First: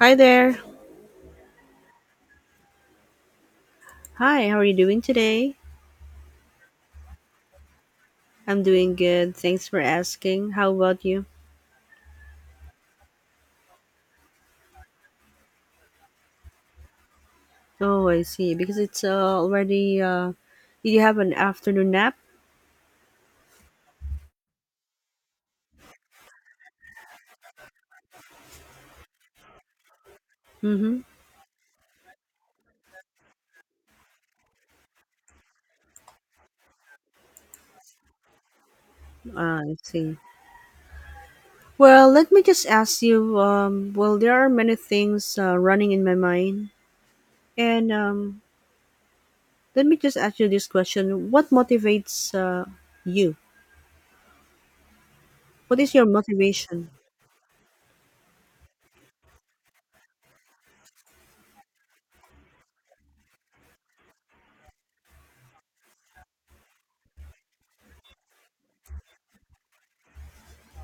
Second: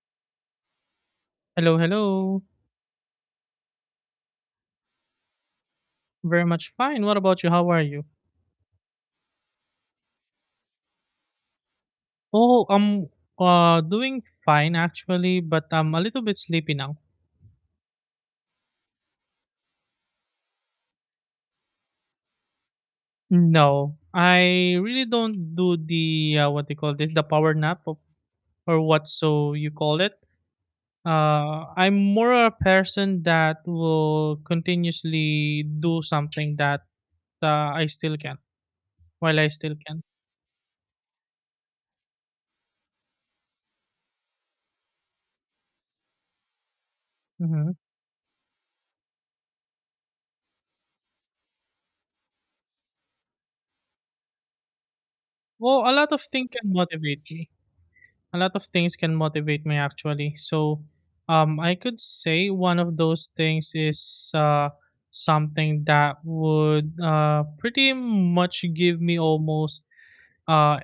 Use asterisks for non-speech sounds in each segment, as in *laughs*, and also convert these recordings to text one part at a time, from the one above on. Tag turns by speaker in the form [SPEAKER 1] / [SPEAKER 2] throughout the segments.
[SPEAKER 1] Hi there.
[SPEAKER 2] Hello, hello.
[SPEAKER 1] Hi, how are you doing today?
[SPEAKER 2] Very much fine. What about you? How are you?
[SPEAKER 1] I'm doing good. Thanks for asking. How about you?
[SPEAKER 2] Oh, I'm doing fine actually, but I'm a little bit sleepy now.
[SPEAKER 1] Oh, I see. Because it's already, did you have an afternoon nap?
[SPEAKER 2] No, I really don't do the what they call this, the power nap or what so you call it.
[SPEAKER 1] Mm-hmm.
[SPEAKER 2] I'm more a person that will continuously do something that I still can while I still
[SPEAKER 1] I
[SPEAKER 2] can.
[SPEAKER 1] see. Well, let me just ask you. Well, there are many things running in my mind.
[SPEAKER 2] Mm-hmm.
[SPEAKER 1] And let me just ask you this question. What motivates you? What
[SPEAKER 2] Well,
[SPEAKER 1] is
[SPEAKER 2] a
[SPEAKER 1] your
[SPEAKER 2] lot of things can
[SPEAKER 1] motivation?
[SPEAKER 2] motivate me. A lot of things can motivate me actually. So, I could say one of those things is something that would pretty much give me almost uh,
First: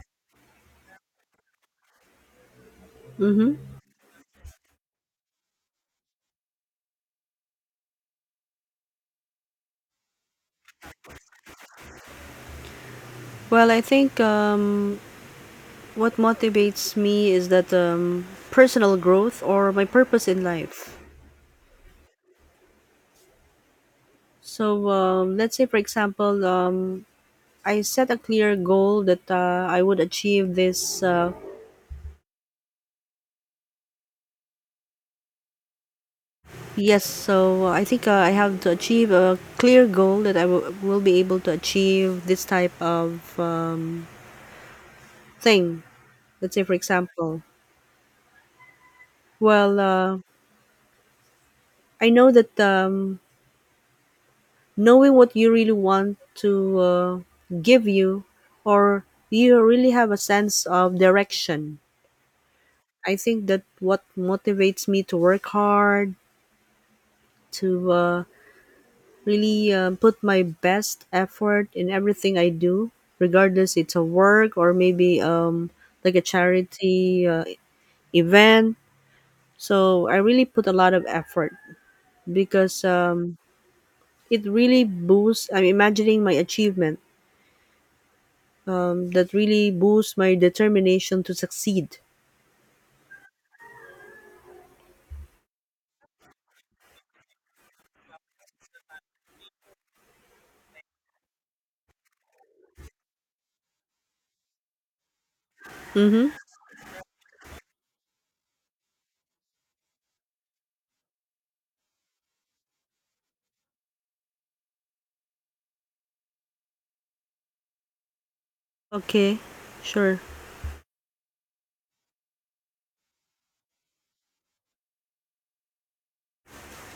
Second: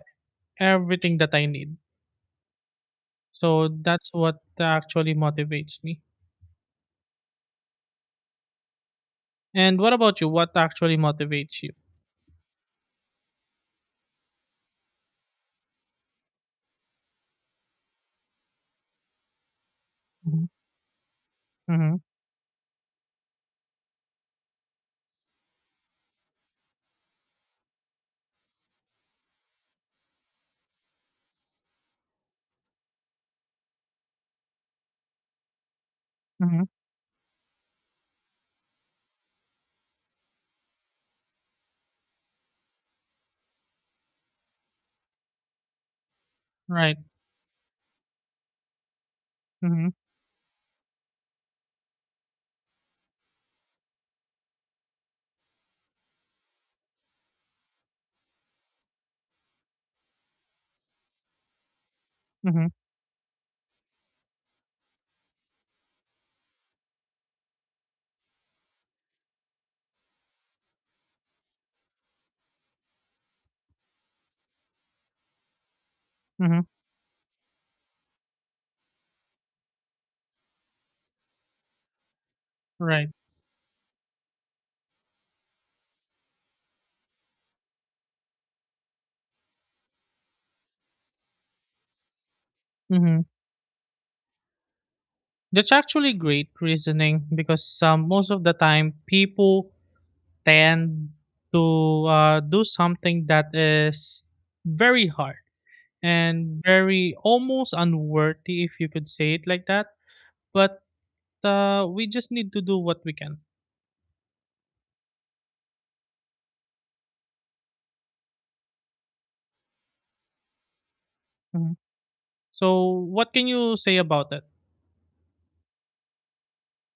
[SPEAKER 2] everything that I need.
[SPEAKER 1] Mm-hmm.
[SPEAKER 2] So that's what actually motivates me. And what about you? What actually motivates you?
[SPEAKER 1] Well, I think what motivates me is that personal growth or my purpose in
[SPEAKER 2] Mm-hmm.
[SPEAKER 1] life.
[SPEAKER 2] Mm-hmm.
[SPEAKER 1] So let's say, for example, I set a clear goal that I would achieve this. Yes, so I think I have to achieve a clear goal that will be able to achieve this type of thing. Let's say, for
[SPEAKER 2] Right.
[SPEAKER 1] example, well,
[SPEAKER 2] Mm-hmm.
[SPEAKER 1] I know that knowing what you really want to give you or you really have a sense of direction.
[SPEAKER 2] Mm-hmm.
[SPEAKER 1] I think that what motivates me to work hard to really put my best effort in everything I do, regardless it's a work or maybe like a
[SPEAKER 2] Mm-hmm.
[SPEAKER 1] charity event. So I really put a lot of effort because
[SPEAKER 2] Right.
[SPEAKER 1] it really boosts. I'm imagining my achievement, that really boosts my determination to succeed.
[SPEAKER 2] Mm-hmm. That's actually great reasoning because most of the time people tend to do something that is very hard
[SPEAKER 1] Mm-hmm.
[SPEAKER 2] and very almost unworthy, if you could say it like that. But we just need to do what we can.
[SPEAKER 1] Okay, sure.
[SPEAKER 2] Mhm. So, what can you say about that?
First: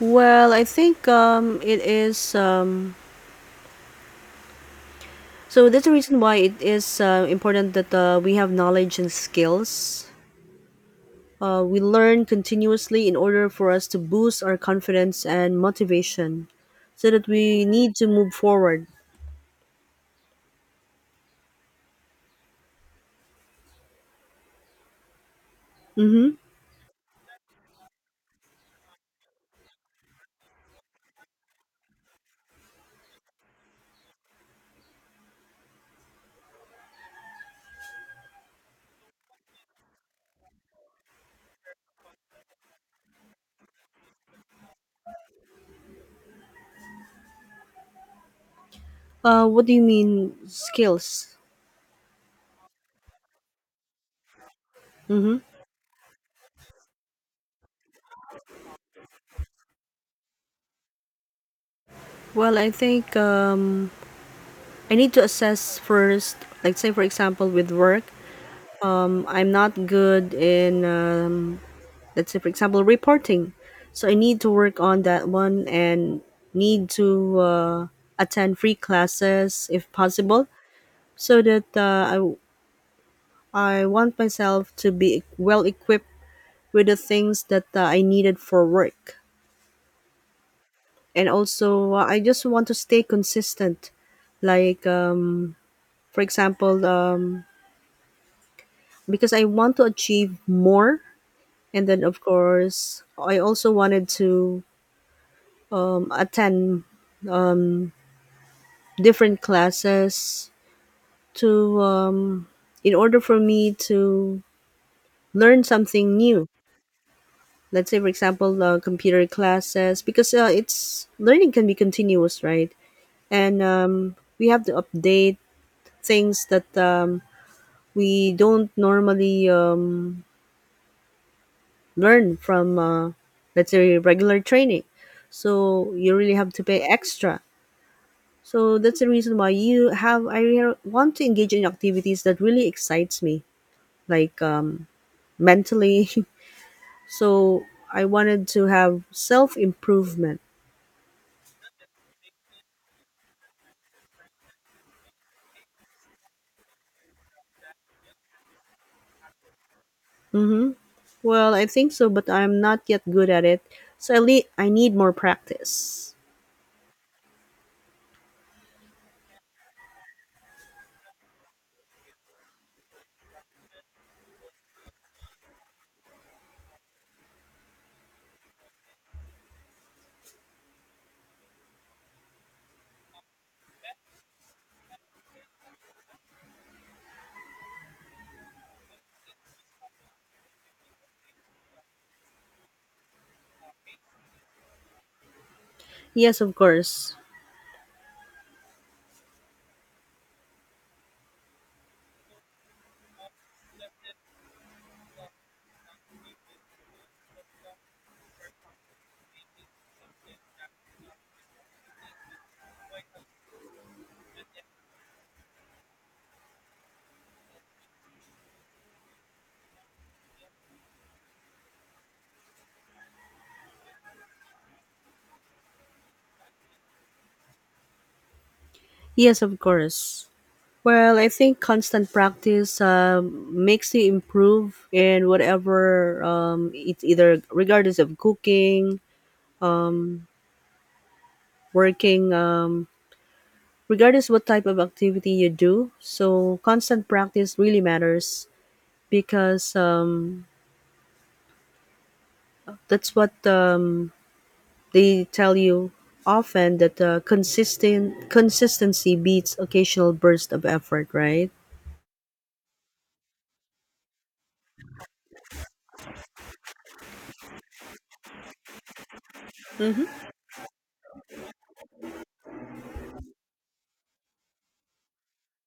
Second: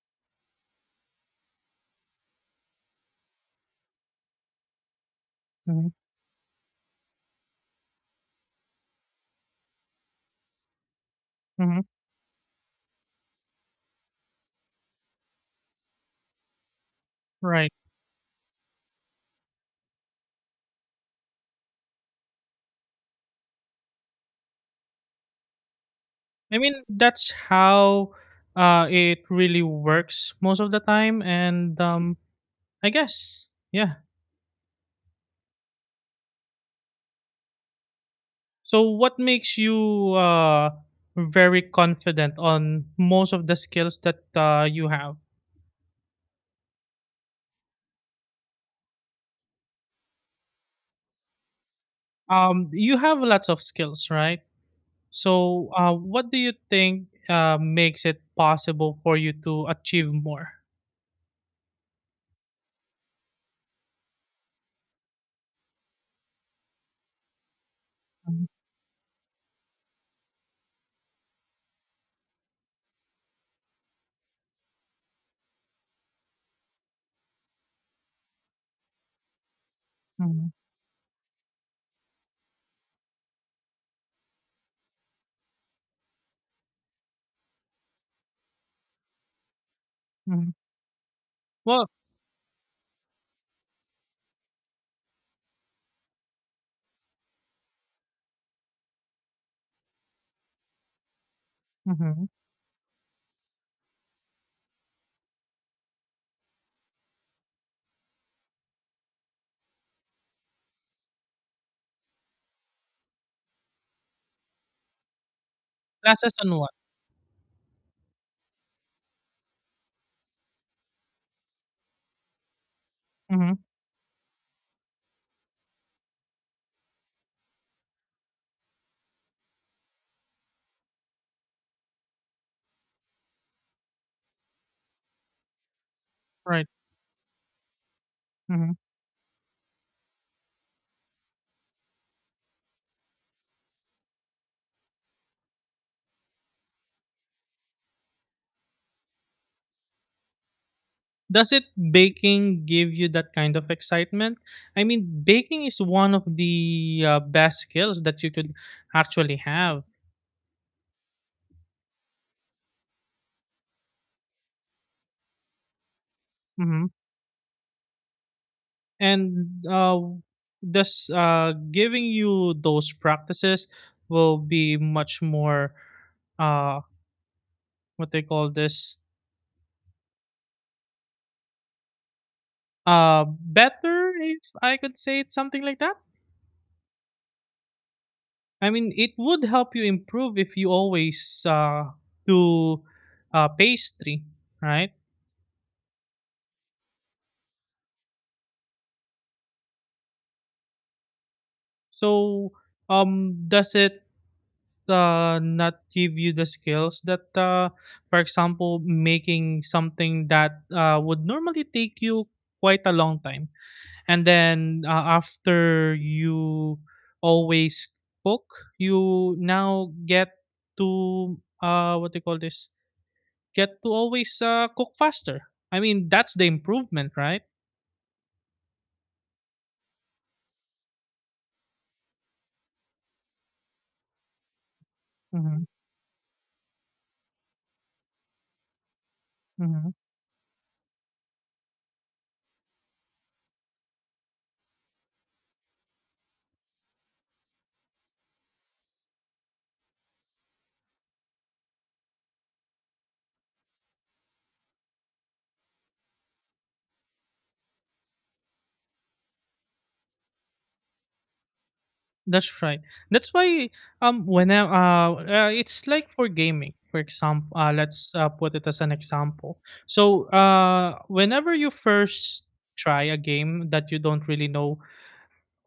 [SPEAKER 1] Well, I think it is. So that's the
[SPEAKER 2] Mhm.
[SPEAKER 1] reason why it is important that we have knowledge and skills. We
[SPEAKER 2] Mhm.
[SPEAKER 1] learn continuously in order for us to boost our confidence and motivation, so that we
[SPEAKER 2] Right.
[SPEAKER 1] need to move forward. Mm-hmm.
[SPEAKER 2] I mean, that's how it really works most of the time. And I guess, yeah. So, what makes you very confident on most of the skills that you have?
[SPEAKER 1] What do you mean skills?
[SPEAKER 2] You have lots of skills, right?
[SPEAKER 1] Mm-hmm.
[SPEAKER 2] So, what do you think makes it possible for you to achieve more?
[SPEAKER 1] Well, I think I need to assess first, like say for example with work, I'm not good in let's say for example reporting, so I need to work on that one and need to attend free classes if possible,
[SPEAKER 2] Mm-hmm.
[SPEAKER 1] so that I want myself to be well equipped with the things that I needed for work,
[SPEAKER 2] Hmm.
[SPEAKER 1] and
[SPEAKER 2] Well,
[SPEAKER 1] also I just want to stay consistent, like for example. Because I want to achieve more. And then, of
[SPEAKER 2] hmm.
[SPEAKER 1] course, I also wanted to attend different classes to, in order for me to learn something
[SPEAKER 2] Classes
[SPEAKER 1] new.
[SPEAKER 2] on what?
[SPEAKER 1] Let's say, for example, computer classes, because it's learning can be continuous, right? And
[SPEAKER 2] Hmm.
[SPEAKER 1] we have to update things that we don't normally learn from let's say regular training. So you really have to
[SPEAKER 2] Right.
[SPEAKER 1] pay extra.
[SPEAKER 2] Hmm.
[SPEAKER 1] So that's the reason why you have want to engage in activities that really excites me, like mentally. *laughs* So I wanted to have self-improvement.
[SPEAKER 2] Does it baking give you that kind of excitement? I mean, baking is one of the best skills that you could actually have.
[SPEAKER 1] Hmm, well, I think so, but I'm not yet good at it, so I need more practice.
[SPEAKER 2] And thus giving you those practices will be much more uh, what they call this better if I could say it something like that. I mean, it would help you improve if you always do pastry, right?
[SPEAKER 1] Yes, of course.
[SPEAKER 2] So, does it not give you the skills that for example making something that would normally take you quite a long time and then after you always cook you now get to what do you call this get to always cook faster. I mean that's the improvement, right?
[SPEAKER 1] Yes, of course. Well, I think constant practice makes you improve in
[SPEAKER 2] Mm-hmm.
[SPEAKER 1] whatever, it's either regardless of cooking,
[SPEAKER 2] Mm-hmm.
[SPEAKER 1] working, regardless what type of activity you do. So constant practice really matters because that's what they tell you often that consistent consistency beats occasional burst of effort, right?
[SPEAKER 2] That's right. That's why when I, it's like for gaming, for example, let's put it as an example.
[SPEAKER 1] Hmm.
[SPEAKER 2] So whenever you first try a game that you don't really know,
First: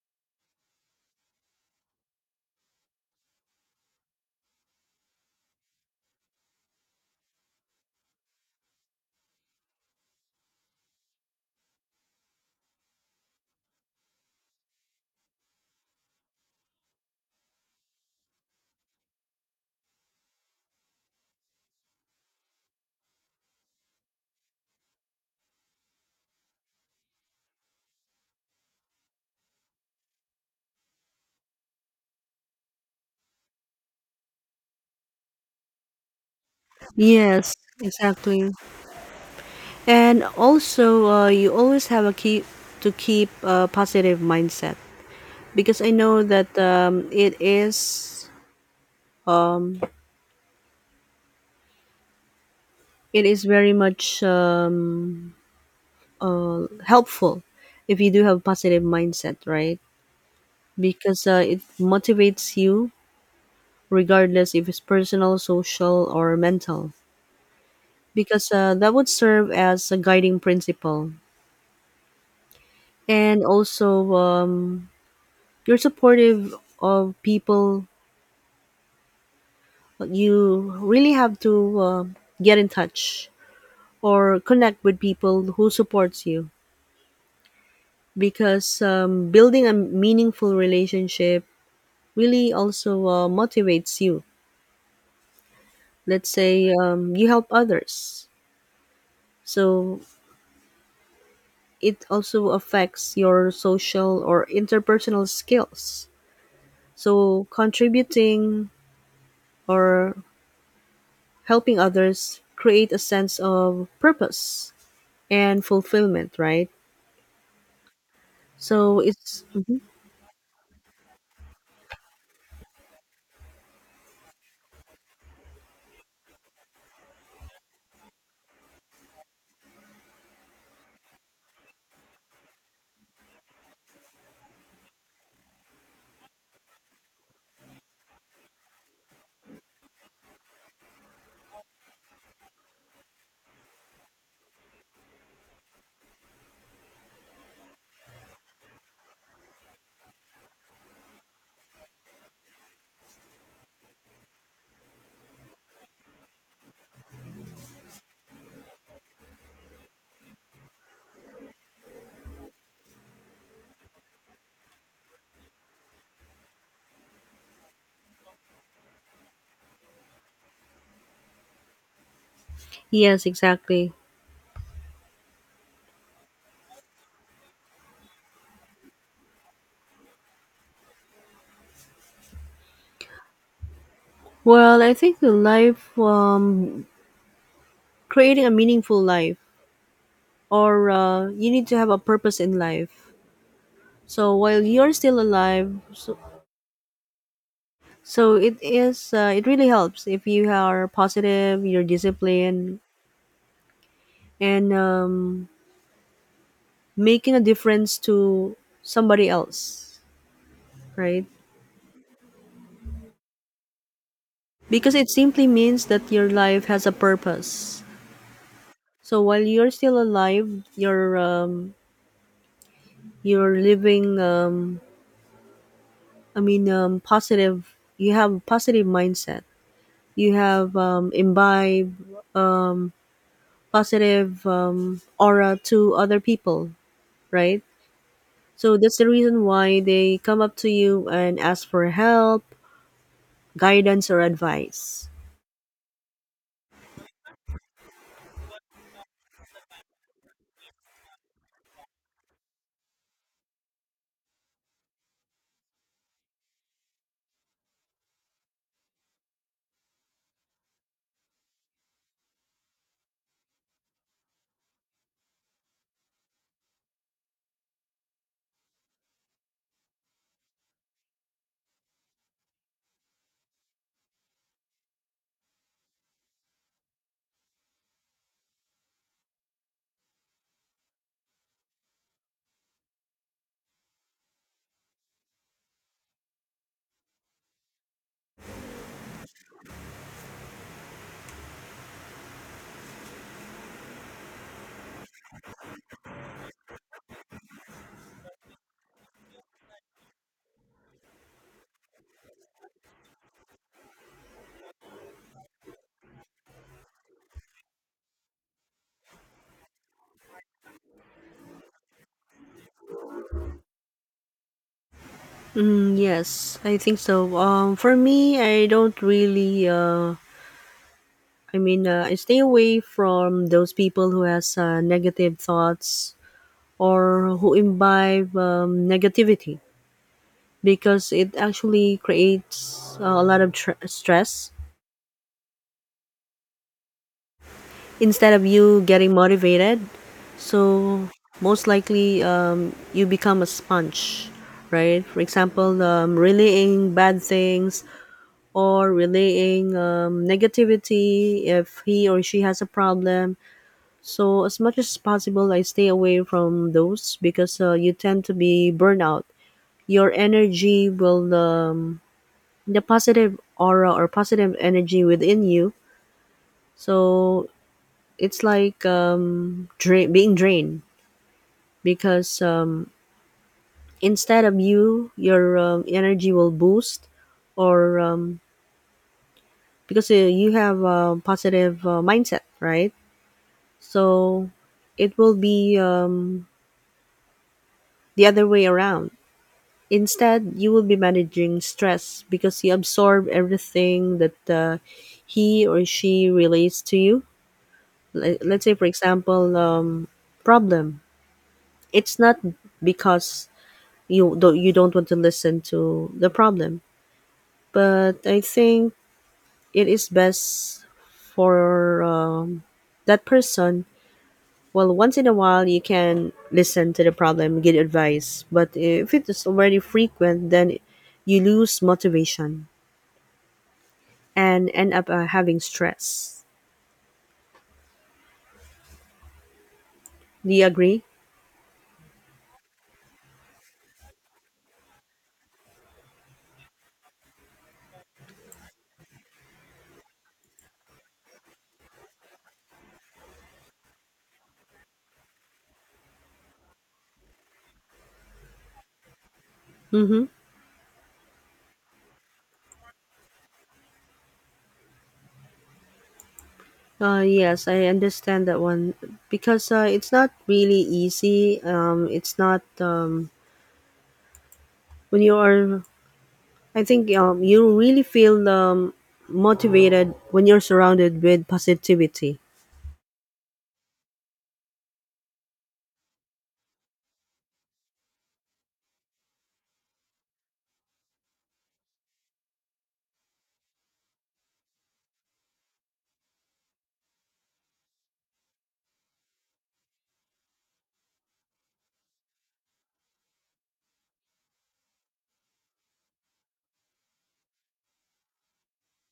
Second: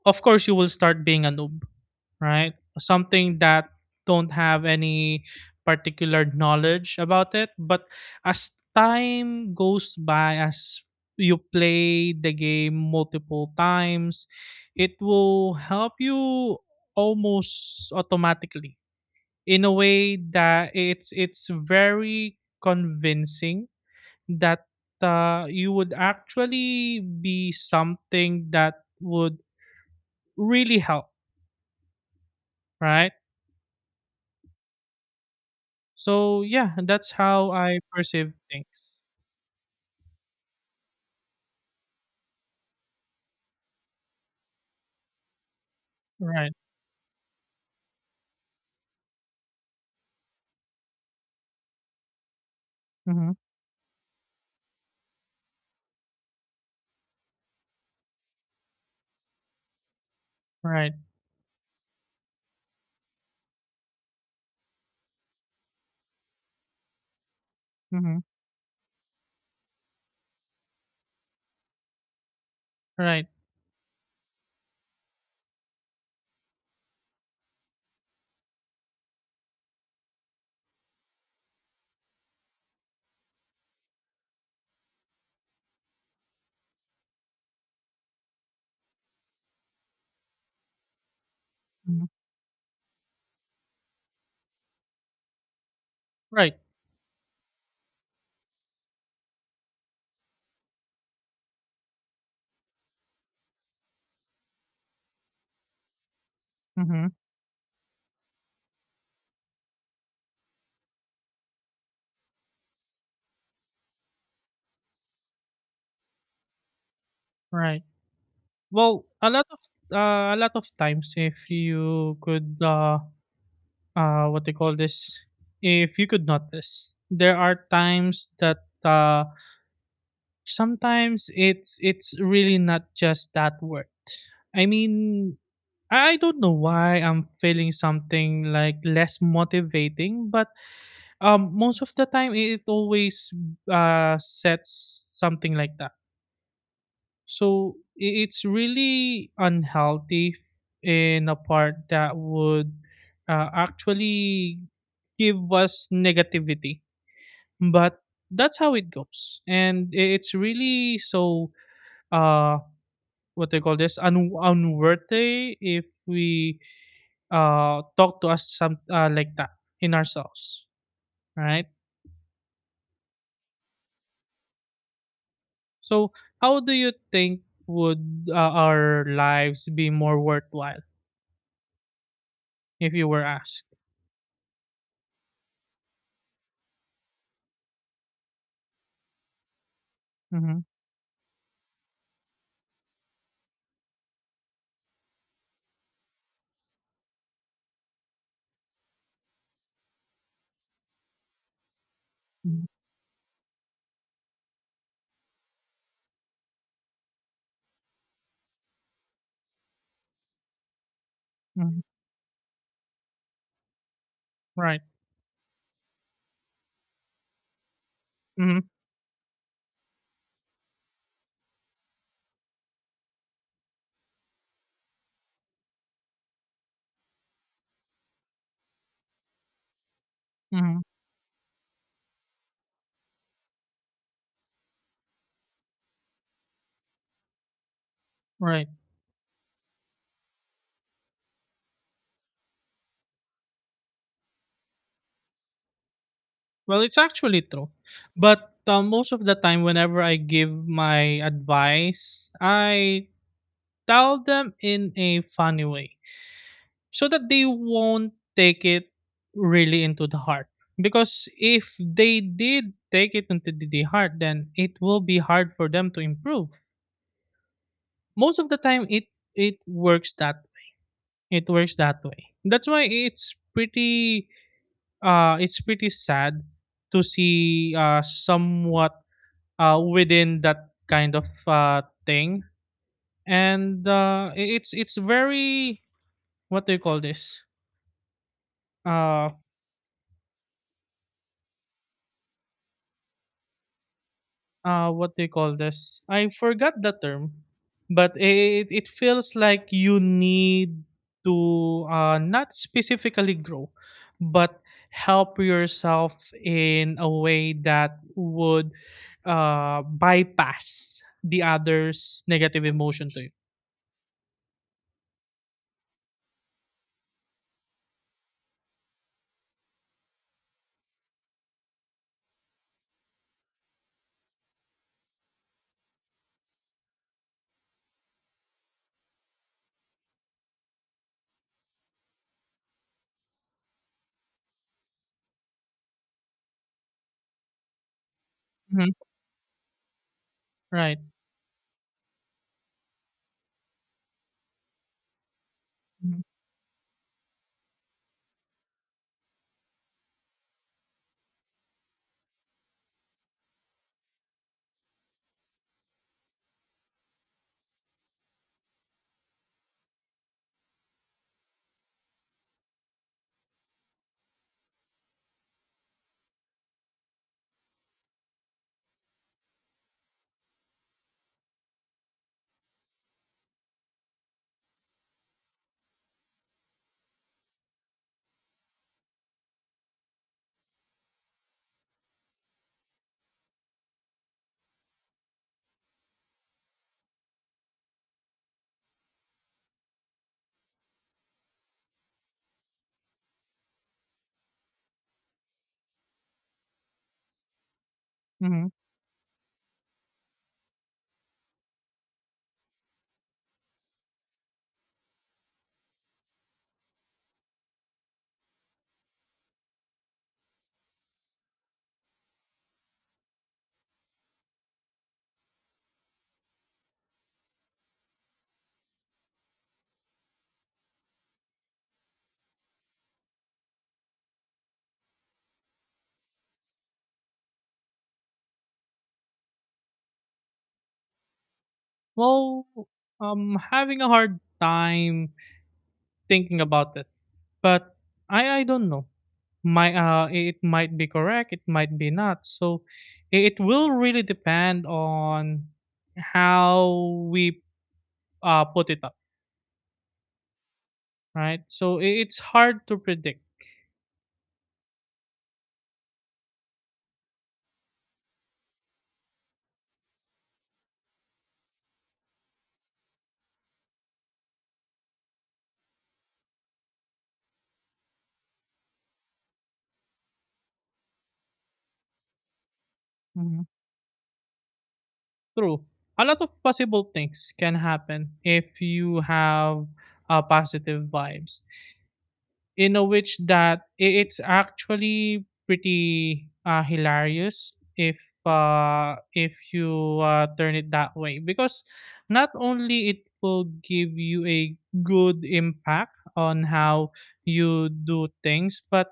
[SPEAKER 2] of course you will start being a noob, right? Something that don't have any particular knowledge about it, but as time goes by, as you play the game multiple times, it will help you almost automatically in a way that it's very convincing that you would actually be something that would really help, right? So yeah, that's how
[SPEAKER 1] Yes,
[SPEAKER 2] I perceive
[SPEAKER 1] exactly.
[SPEAKER 2] things.
[SPEAKER 1] And also, you always have a key to keep a positive mindset because I know that
[SPEAKER 2] Right.
[SPEAKER 1] it
[SPEAKER 2] Mm-hmm.
[SPEAKER 1] is very much helpful if you do have positive mindset, right?
[SPEAKER 2] Right.
[SPEAKER 1] Because it motivates you regardless if it's personal, social, or mental.
[SPEAKER 2] Mm-hmm.
[SPEAKER 1] Because that would serve as a guiding principle,
[SPEAKER 2] Right.
[SPEAKER 1] and also you're supportive of people. You really have to get in touch or connect with people who supports you because building a meaningful relationship
[SPEAKER 2] Mm-hmm.
[SPEAKER 1] really also motivates you. Let's
[SPEAKER 2] Right.
[SPEAKER 1] say you help others, so it also affects your social or interpersonal skills.
[SPEAKER 2] Mm-hmm.
[SPEAKER 1] So contributing or helping others create a sense of purpose and fulfillment, right?
[SPEAKER 2] Right.
[SPEAKER 1] So
[SPEAKER 2] Well,
[SPEAKER 1] it's mhm.
[SPEAKER 2] a lot of times, if you could what they call this, if you could notice, there are times that uh, sometimes it's really not just that word. I mean, I don't know why I'm feeling something like less motivating, but um, most of the time, it always sets something like that. So it's really unhealthy in a part that would actually give us negativity. But that's how it goes, and it's really so uh, what they call this unworthy if we talk to us some like that in ourselves, right?
[SPEAKER 1] Yes, exactly.
[SPEAKER 2] So, how do you think would our lives be more worthwhile if you were asked?
[SPEAKER 1] Well, I think the life, creating a meaningful life,
[SPEAKER 2] Mm-hmm.
[SPEAKER 1] or you need to have a purpose in life. So while you're still alive, so, so it is, it really helps if you are positive, you're
[SPEAKER 2] Hmm.
[SPEAKER 1] disciplined, and making a difference to somebody else, right?
[SPEAKER 2] Right.
[SPEAKER 1] Because it simply means that your life has a purpose.
[SPEAKER 2] Hmm.
[SPEAKER 1] So while you're still alive, you're living I mean, positive. You have a positive mindset. You have
[SPEAKER 2] Hmm.
[SPEAKER 1] imbibe um, positive aura to other people, right?
[SPEAKER 2] Right.
[SPEAKER 1] So that's the reason why they come up to you and ask for help, guidance, or advice.
[SPEAKER 2] Well, it's actually true, but most of the time, whenever I give my advice, I tell them in a funny way so that they won't take it really into the heart. Because if they did take it into the heart, then it will be hard for them to improve. Most of the time it works that it works that way. That's why it's pretty sad to see somewhat within that kind of thing. And it's very what do you call this uh what do you call this? I forgot the term, but it feels like you need to not specifically grow, but help yourself in a way that would bypass the other's negative emotion to you.
[SPEAKER 1] Mm, yes, I think so. For me, I don't really. I stay away from those people who has negative thoughts or who imbibe negativity, because it actually creates a lot of stress instead of you
[SPEAKER 2] Hmm.
[SPEAKER 1] getting motivated.
[SPEAKER 2] Right.
[SPEAKER 1] So most likely you become a sponge, right? For example,
[SPEAKER 2] Mhm.
[SPEAKER 1] relaying bad things or relaying negativity if he or she has a problem. So as much as possible, I stay away from those because you tend to be burnout. Your energy will the positive aura or positive energy within you. So it's like drain, being drained because instead of you, your energy will boost, or because you have a positive mindset, right? So it will be the other way around. Instead, you will be managing stress because you absorb everything that he or she relates to you. Let's
[SPEAKER 2] Mhm.
[SPEAKER 1] say for example problem. It's not because you don't want to listen to the problem, but I think it is best for that person. Well, once in a while you can listen to the problem, get advice, but if it is already frequent, then you lose motivation and end up having stress. Do you agree?
[SPEAKER 2] Well, I'm having a hard time thinking about it, but I don't know. Might it might be correct, it might be not. So it will really depend on how we put it up,
[SPEAKER 1] Mm-hmm.
[SPEAKER 2] right? So it's hard to predict.
[SPEAKER 1] Yes, I understand that one because it's not really easy. It's not when you are. I think you really feel motivated when you're surrounded with positivity.
[SPEAKER 2] Mhm. True. A lot of possible things can happen if you have positive vibes in a which that it's actually pretty hilarious if you turn it that way because not only it will give you a good impact on how you do things but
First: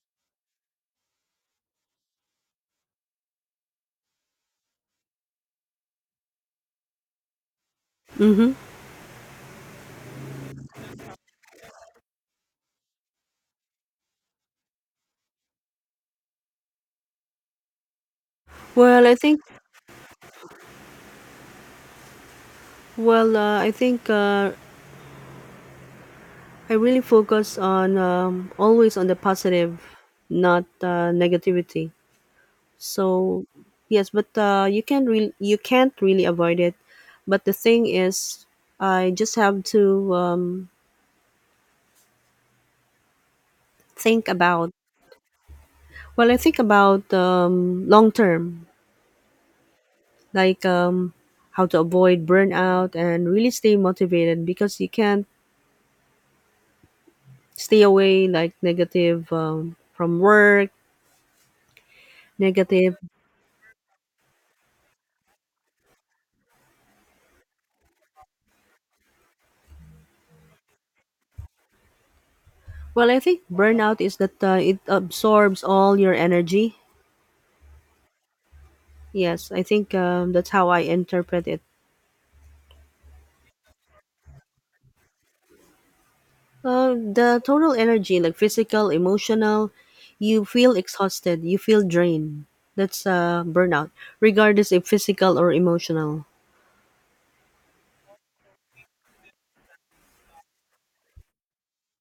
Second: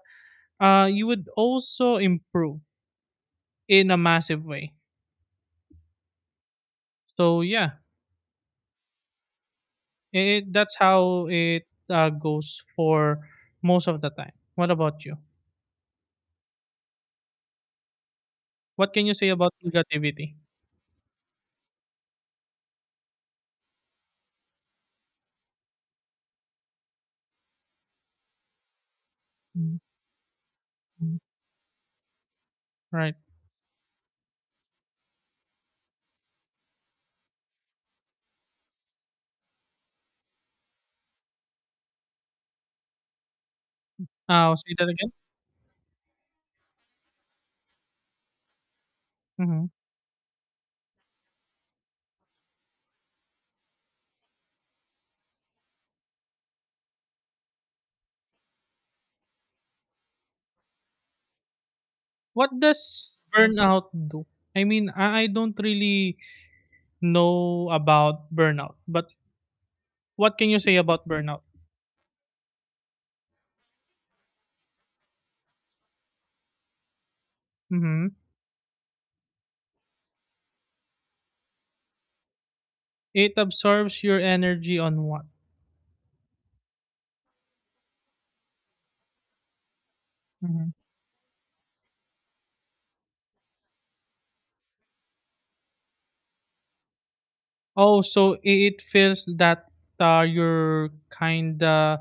[SPEAKER 2] you would also improve in a massive way. So yeah,
[SPEAKER 1] Mm-hmm.
[SPEAKER 2] that's how it goes for most of the time. What about you? What
[SPEAKER 1] Well,
[SPEAKER 2] can you
[SPEAKER 1] I
[SPEAKER 2] say
[SPEAKER 1] think.
[SPEAKER 2] about negativity?
[SPEAKER 1] Well, I think I really focus on always on the positive, not
[SPEAKER 2] Mhm.
[SPEAKER 1] negativity.
[SPEAKER 2] Right.
[SPEAKER 1] So yes, but you can't really avoid it. But the thing is, I just have to think
[SPEAKER 2] Oh,
[SPEAKER 1] about.
[SPEAKER 2] say that again?
[SPEAKER 1] Well, I think about long term,
[SPEAKER 2] Mhm.
[SPEAKER 1] like how to avoid burnout and really stay motivated because you can't stay away like negative from work,
[SPEAKER 2] What
[SPEAKER 1] negative.
[SPEAKER 2] does burnout do? I mean, I don't really know about burnout, but what can you say about burnout?
[SPEAKER 1] Well, I think burnout is that it absorbs all your energy.
[SPEAKER 2] Mhm.
[SPEAKER 1] Yes, I think that's how I interpret it.
[SPEAKER 2] It absorbs your energy on what?
[SPEAKER 1] The total energy, like physical, emotional, you
[SPEAKER 2] Mhm.
[SPEAKER 1] feel exhausted, you feel drained. That's burnout, regardless if physical or emotional.
[SPEAKER 2] Oh, so it feels that you're kinda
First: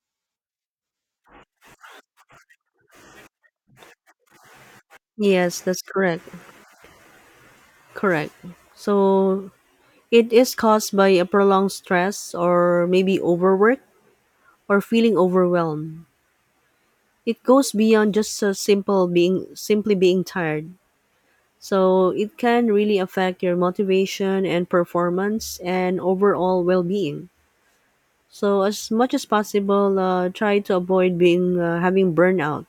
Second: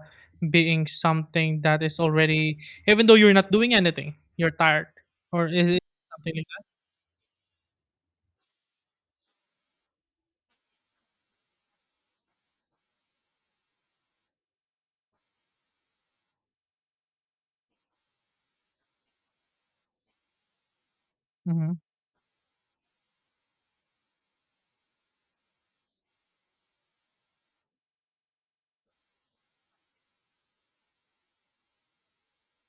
[SPEAKER 2] being something that is already, even though you're not doing anything, you're tired, or
[SPEAKER 1] Yes,
[SPEAKER 2] is
[SPEAKER 1] that's
[SPEAKER 2] it
[SPEAKER 1] correct.
[SPEAKER 2] something like that?
[SPEAKER 1] Correct. So it is caused by a prolonged stress or maybe overwork or feeling overwhelmed. It goes beyond just a simple being simply being tired.
[SPEAKER 2] Mhm.
[SPEAKER 1] So it can really affect your motivation and performance and overall well-being. So as much as possible, try to avoid being having burnout,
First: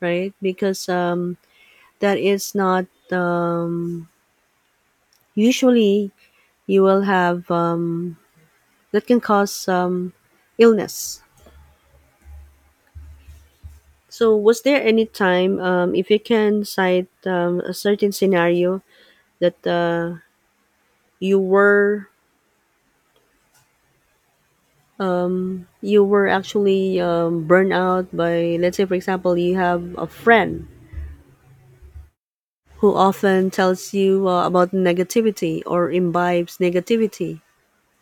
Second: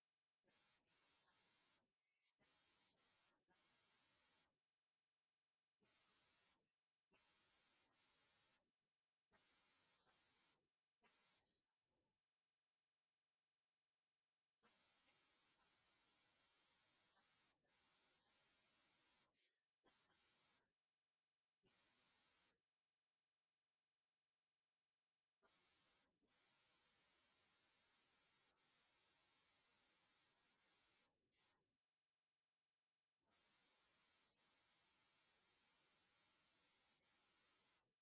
[SPEAKER 1] right? Because that is not usually you will have that can cause illness. So was there any time, if you can cite a certain scenario that you were you were actually burned out by, let's say for example, you have a friend who often tells you about negativity or imbibes negativity.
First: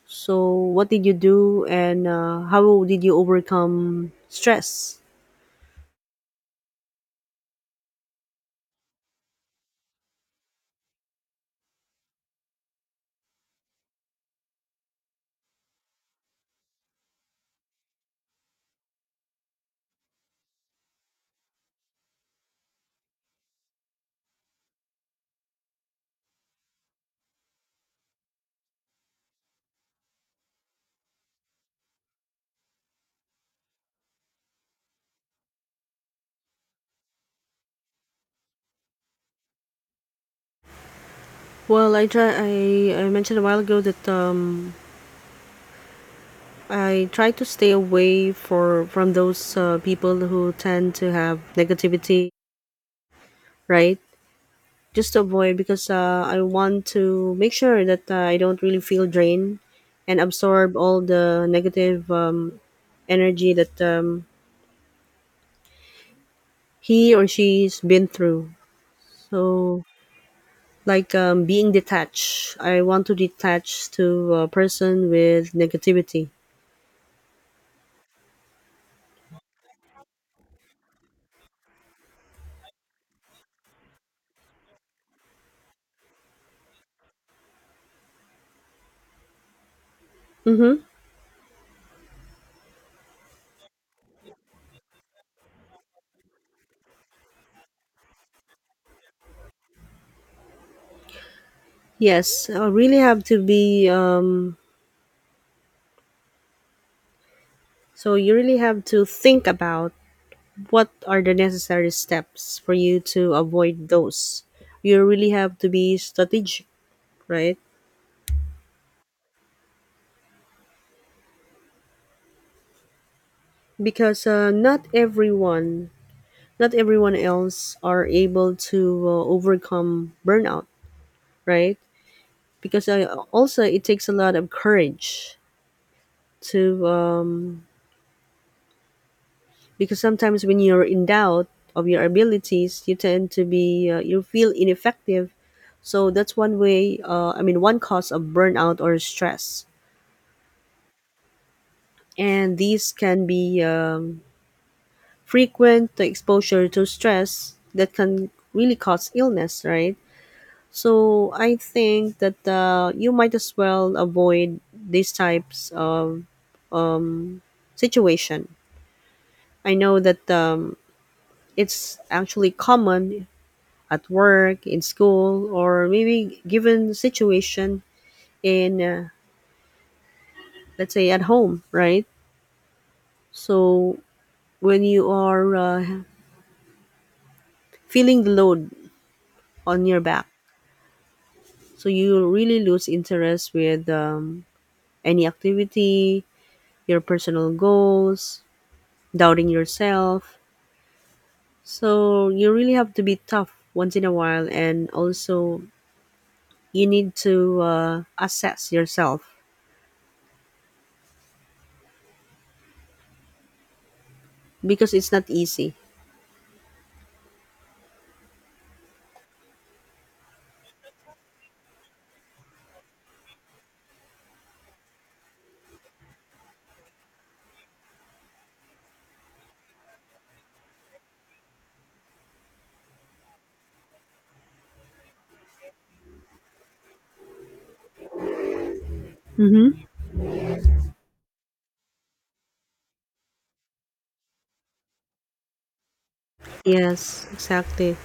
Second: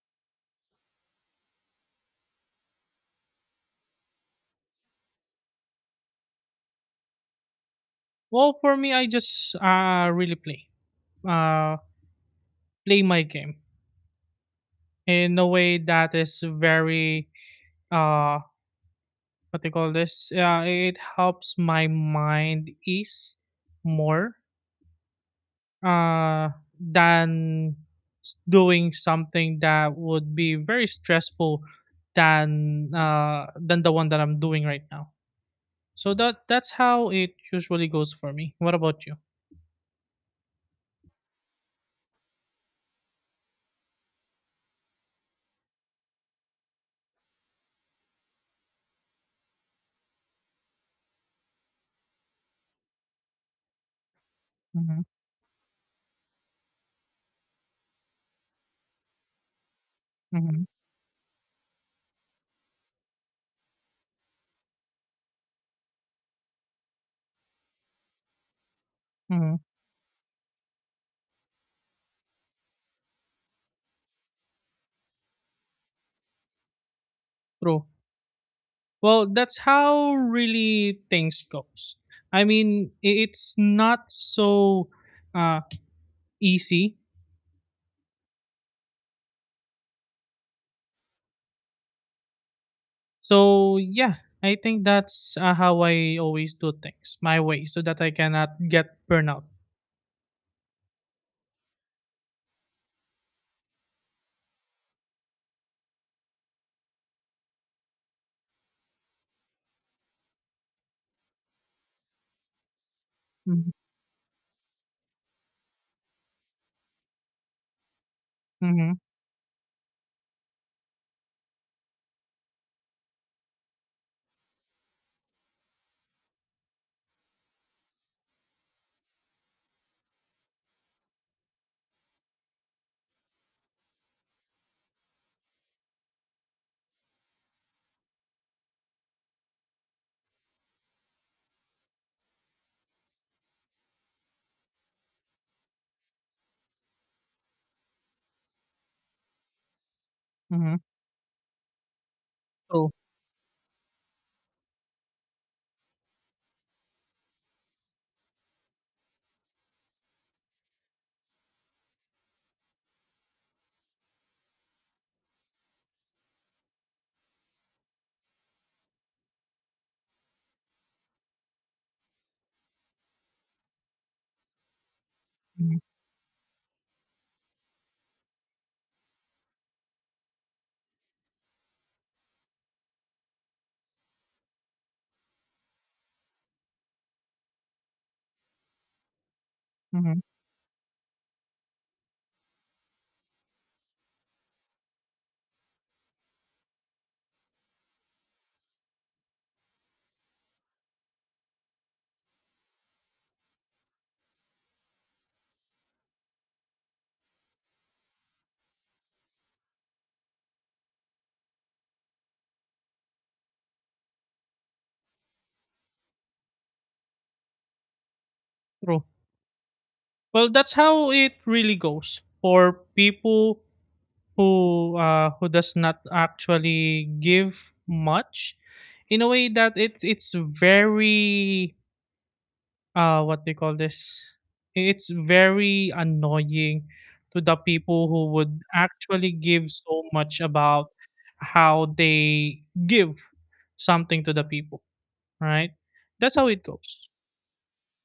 [SPEAKER 1] So, what did you do, and how did you overcome stress?
[SPEAKER 2] Well, for me, I just really play, uh, play my game in a way that is very uh what they call this yeah it helps my mind ease more uh than doing something that would be very stressful than the one that I'm doing right now. So that that's how it usually goes for me. What about you?
[SPEAKER 1] Well, I try. I mentioned a while ago that I try to stay away for from those people who tend to have negativity, right?
[SPEAKER 2] Mm-hmm.
[SPEAKER 1] Just to avoid because I want to make sure that I don't really feel drained and
[SPEAKER 2] Mm-hmm.
[SPEAKER 1] absorb all the negative energy that he or she's been through.
[SPEAKER 2] Mm-hmm.
[SPEAKER 1] So, like being detached, I want to detach to a person with negativity.
[SPEAKER 2] True. Well, that's how really things goes. I mean, it's not so uh, easy.
[SPEAKER 1] Mm-hmm.
[SPEAKER 2] So yeah, I think that's how I always do things my way, so that I cannot get burnout.
[SPEAKER 1] Yes, I really have to be. So you really have to think about what are the necessary steps for you to
[SPEAKER 2] Mm-hmm.
[SPEAKER 1] avoid those. You really have to be strategic, right?
[SPEAKER 2] Mm-hmm.
[SPEAKER 1] Because not everyone else are able to overcome burnout, right? Because I also it takes a lot of courage to because sometimes when you're in doubt of your abilities, you tend to be you feel ineffective. So that's one way. One cause of burnout or stress,
[SPEAKER 2] Mm-hmm.
[SPEAKER 1] and
[SPEAKER 2] True.
[SPEAKER 1] these can be frequent exposure to stress that can really cause illness, right? So I think that you might as well avoid these types of situation. I know that it's actually common at work, in school,
[SPEAKER 2] Mm-hmm.
[SPEAKER 1] or maybe given situation in, let's say, at home, right? So when you are feeling the load on your
[SPEAKER 2] Mm-hmm.
[SPEAKER 1] back, so you really lose interest with any activity, your personal goals, doubting yourself. So you really have to be tough once in a while, and also you need to assess yourself because it's not easy.
[SPEAKER 2] True. Well, that's how it really goes for people who does not actually give much in a way that it's very what they call this it's very annoying to the people who would actually give
[SPEAKER 1] Mm-hmm.
[SPEAKER 2] so much about how they give something to the people, right? That's how it goes.
[SPEAKER 1] Yes, exactly.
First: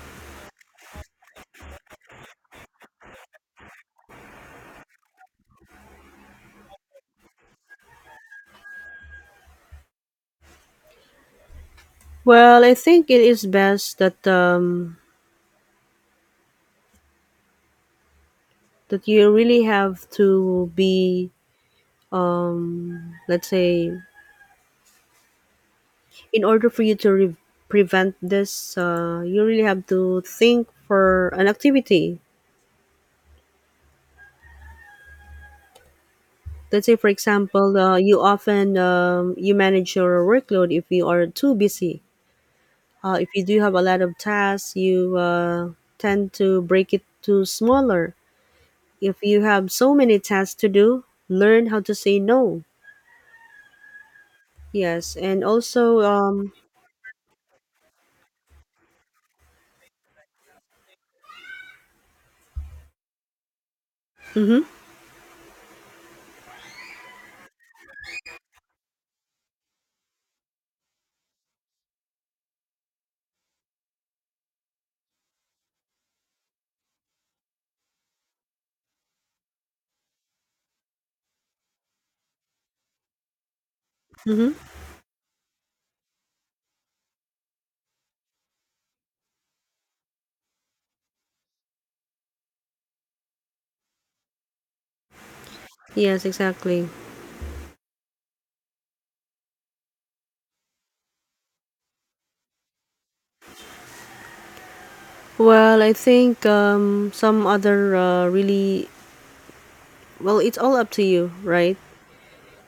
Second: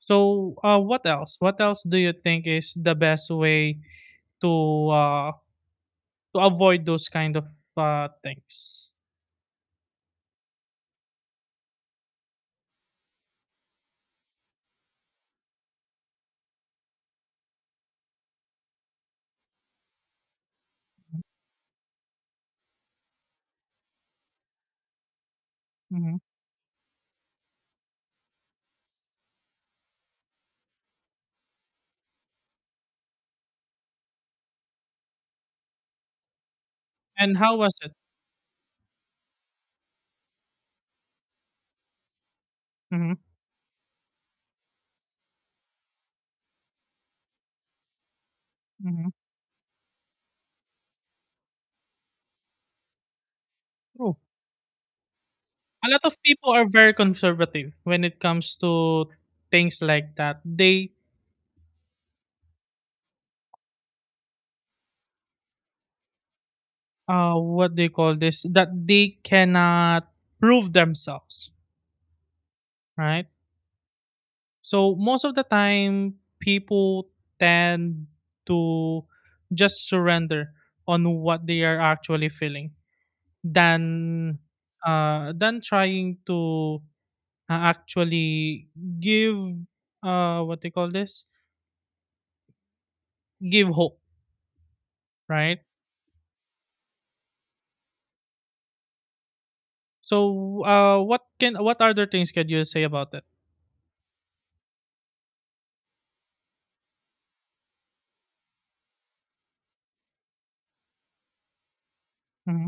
[SPEAKER 2] So what else, what else do you think is the best way to uh to avoid those kind of things?
[SPEAKER 1] Well, I think it is best that that you really have to be let's say
[SPEAKER 2] Hmm.
[SPEAKER 1] in order for you to prevent this. You really have to think for an activity. Let's say for
[SPEAKER 2] And how was
[SPEAKER 1] example,
[SPEAKER 2] it?
[SPEAKER 1] you often you manage your workload if you are too busy.
[SPEAKER 2] Hmm.
[SPEAKER 1] If you do have a lot of tasks, you tend to break it to smaller.
[SPEAKER 2] Hmm.
[SPEAKER 1] If you have so many tasks to do, learn how to say no.
[SPEAKER 2] True.
[SPEAKER 1] Yes, and
[SPEAKER 2] A
[SPEAKER 1] also,
[SPEAKER 2] lot of people are very conservative when it comes to things like that. They
[SPEAKER 1] mm-hmm,
[SPEAKER 2] what they call this that they cannot prove themselves, right? So most of the time people tend to just surrender on what they are actually feeling than
[SPEAKER 1] mm-hmm,
[SPEAKER 2] than trying to actually give what they call this give hope, right?
[SPEAKER 1] yes, exactly.
[SPEAKER 2] So what can, what other things can you say about it?
[SPEAKER 1] Well, I think some other really, well, it's all up to you, right?
[SPEAKER 2] Mm-hmm.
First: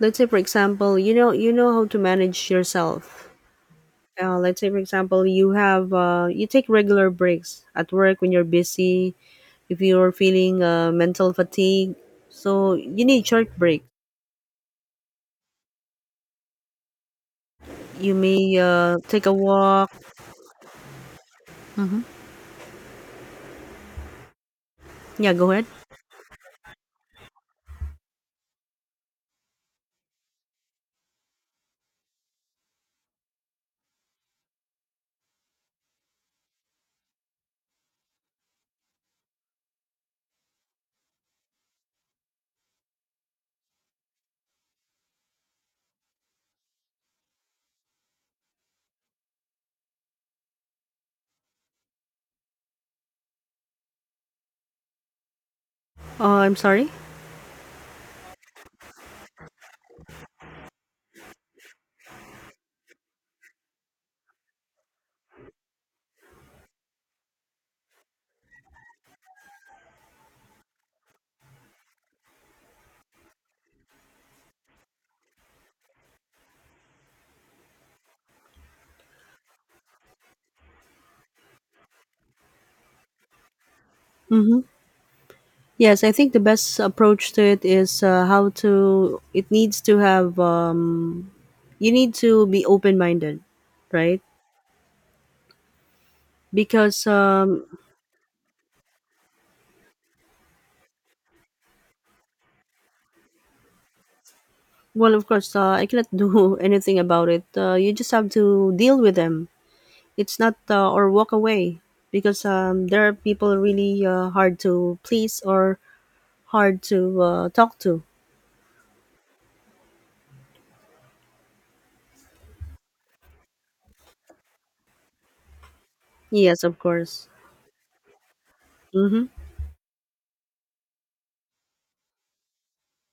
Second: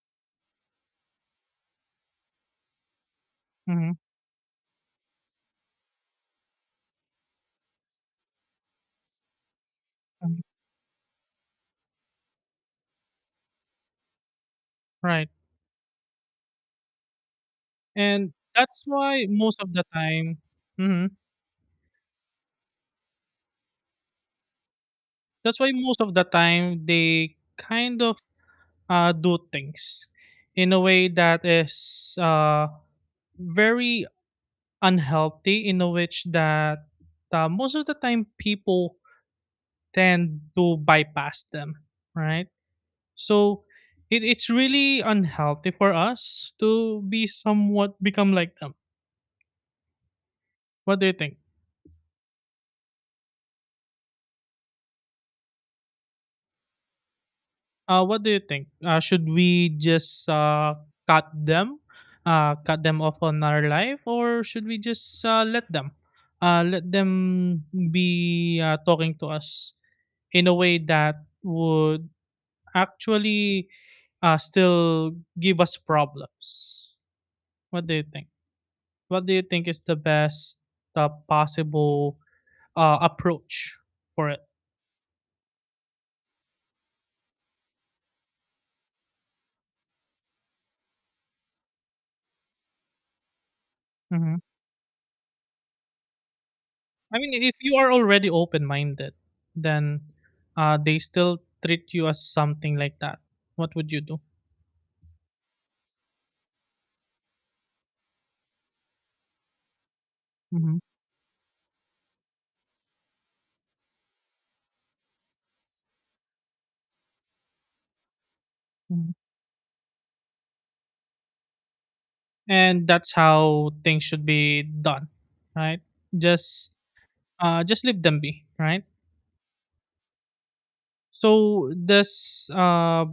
[SPEAKER 1] Let's say, for example, you know how to manage yourself.
[SPEAKER 2] Mm-hmm.
[SPEAKER 1] Let's say, for example, you have you take regular breaks at work when you're busy. If you're
[SPEAKER 2] Mm-hmm.
[SPEAKER 1] feeling mental fatigue, so you need short break.
[SPEAKER 2] Right.
[SPEAKER 1] You
[SPEAKER 2] And
[SPEAKER 1] may
[SPEAKER 2] that's
[SPEAKER 1] take
[SPEAKER 2] why
[SPEAKER 1] a
[SPEAKER 2] most of the
[SPEAKER 1] walk.
[SPEAKER 2] time mhm,
[SPEAKER 1] Mm-hmm. Yeah, go
[SPEAKER 2] that's
[SPEAKER 1] ahead.
[SPEAKER 2] why most of the time they kind of do things in a way that is very unhealthy, in a which that most of the time people tend to bypass them, right? So it's really unhealthy for us to be somewhat become like them. What do you think?
[SPEAKER 1] I'm sorry.
[SPEAKER 2] What do you think? Should we just cut them, cut them off on our life, or should we just let them be talking to us in a way that would actually still give us problems? What do you think? What do you think is the best possible approach for it?
[SPEAKER 1] Mm-hmm. Yes, I think the best approach to it is how to. It needs to have. You need to be open minded, right?
[SPEAKER 2] Mhm.
[SPEAKER 1] Because
[SPEAKER 2] I mean, if you are already open-minded, then they still treat you as something like that. What would you do?
[SPEAKER 1] well, of course, I cannot *laughs* do anything about it. You just have to deal with them. It's not
[SPEAKER 2] Hmm.
[SPEAKER 1] or walk away because there are people really hard to please or hard to talk to.
[SPEAKER 2] Hmm. And that's how things should be done, right?
[SPEAKER 1] Yes,
[SPEAKER 2] Just,
[SPEAKER 1] of course.
[SPEAKER 2] just leave them be, right?
[SPEAKER 1] Mm-hmm.
[SPEAKER 2] So this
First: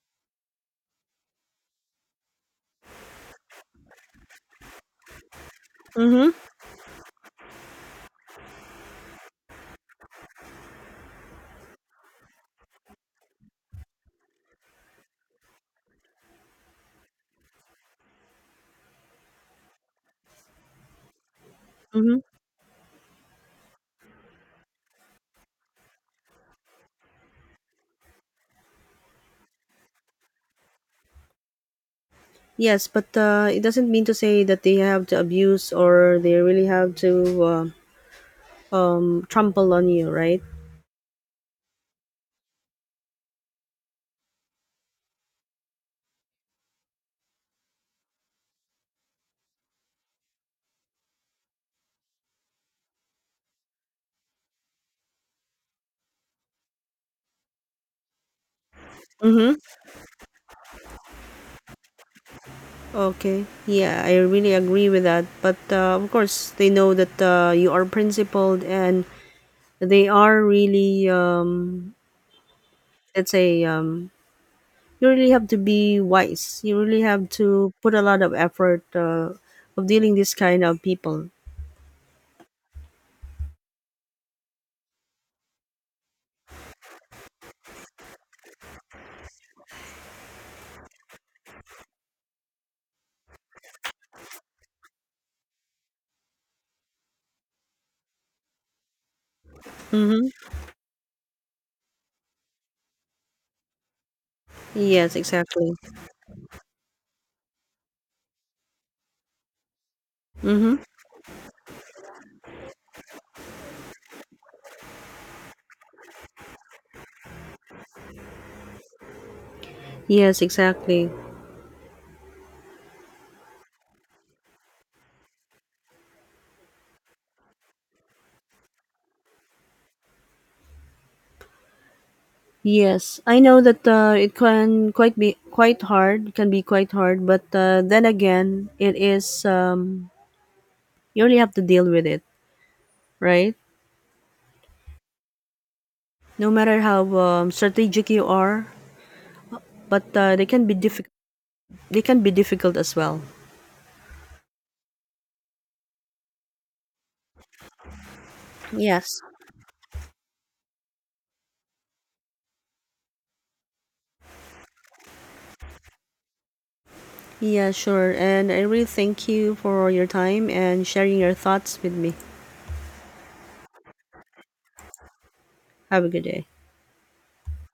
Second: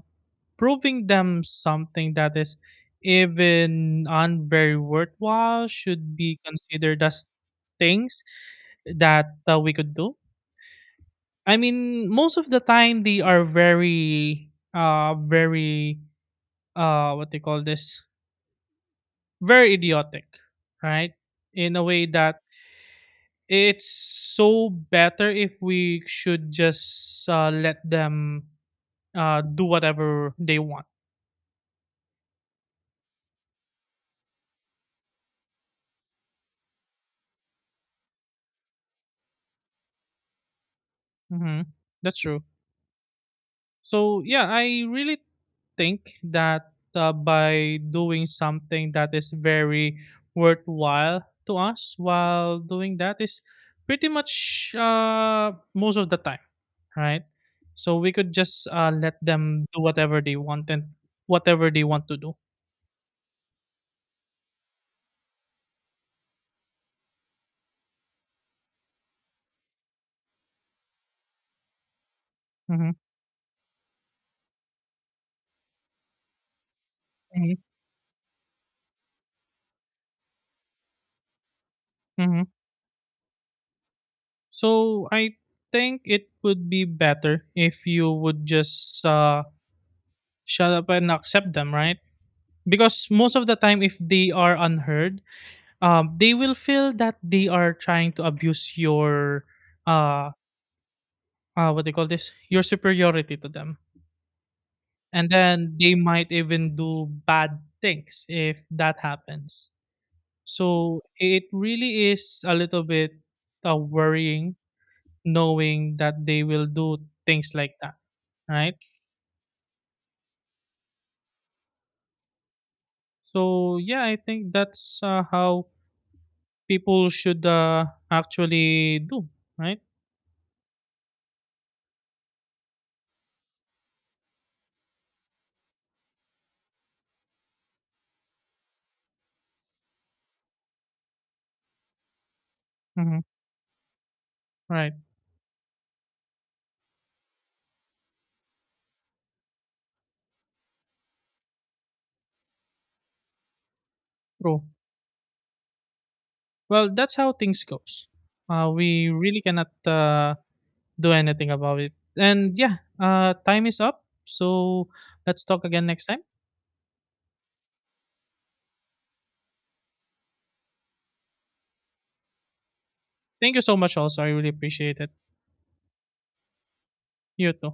[SPEAKER 2] proving them something that is even on very worthwhile should
[SPEAKER 1] Mm-hmm.
[SPEAKER 2] be considered as things that we could do. I mean, most of the time they are very, very, what they call this, very idiotic, right? In a way
[SPEAKER 1] Mm-hmm.
[SPEAKER 2] that it's so better if we should just let them do whatever they want.
[SPEAKER 1] Yes, but it doesn't mean to say that they have to abuse or they really have to uh, trample on you, right?
[SPEAKER 2] Hmm. That's true. So yeah, I really think that by doing something that is very worthwhile to us while doing that is pretty much most of the time, right? So we could just let
[SPEAKER 1] Mm-hmm.
[SPEAKER 2] them do whatever they want and whatever they want to do.
[SPEAKER 1] Okay. Yeah, I really agree with that. But of course, they know that you are principled and they are really,
[SPEAKER 2] Hmm.
[SPEAKER 1] let's say, you really have to be wise. You really have
[SPEAKER 2] Hmm.
[SPEAKER 1] to put a lot of effort of dealing this kind of people.
[SPEAKER 2] Hmm. So I think it would be better if you would just shut up and accept them, right? Because most of the time, if they are unheard, they will feel that they are trying to abuse your uh
[SPEAKER 1] Mm-hmm.
[SPEAKER 2] what they call this your superiority to them.
[SPEAKER 1] Yes,
[SPEAKER 2] And
[SPEAKER 1] exactly.
[SPEAKER 2] then they might even do bad things if that happens.
[SPEAKER 1] Mm-hmm.
[SPEAKER 2] So it really is a little bit worrying knowing that they will do things like that, right?
[SPEAKER 1] Yes, exactly.
[SPEAKER 2] So yeah, I think that's how people should actually do, right?
[SPEAKER 1] Yes, I know that it can quite be quite hard, can be quite hard, but then again, it is you only have to deal with it,
[SPEAKER 2] Mm-hmm.
[SPEAKER 1] right?
[SPEAKER 2] Right.
[SPEAKER 1] No matter how strategic you are, but they can be difficult. They can be difficult as well.
[SPEAKER 2] True. Well, that's how things goes.
[SPEAKER 1] Yes.
[SPEAKER 2] We really cannot do anything about it. And yeah, time is up. So let's talk again next time.
[SPEAKER 1] Yeah, sure. And I really thank you for your time and sharing your thoughts with me.
[SPEAKER 2] Thank you so much, also. I really appreciate it.
[SPEAKER 1] Have a good day.
[SPEAKER 2] You too.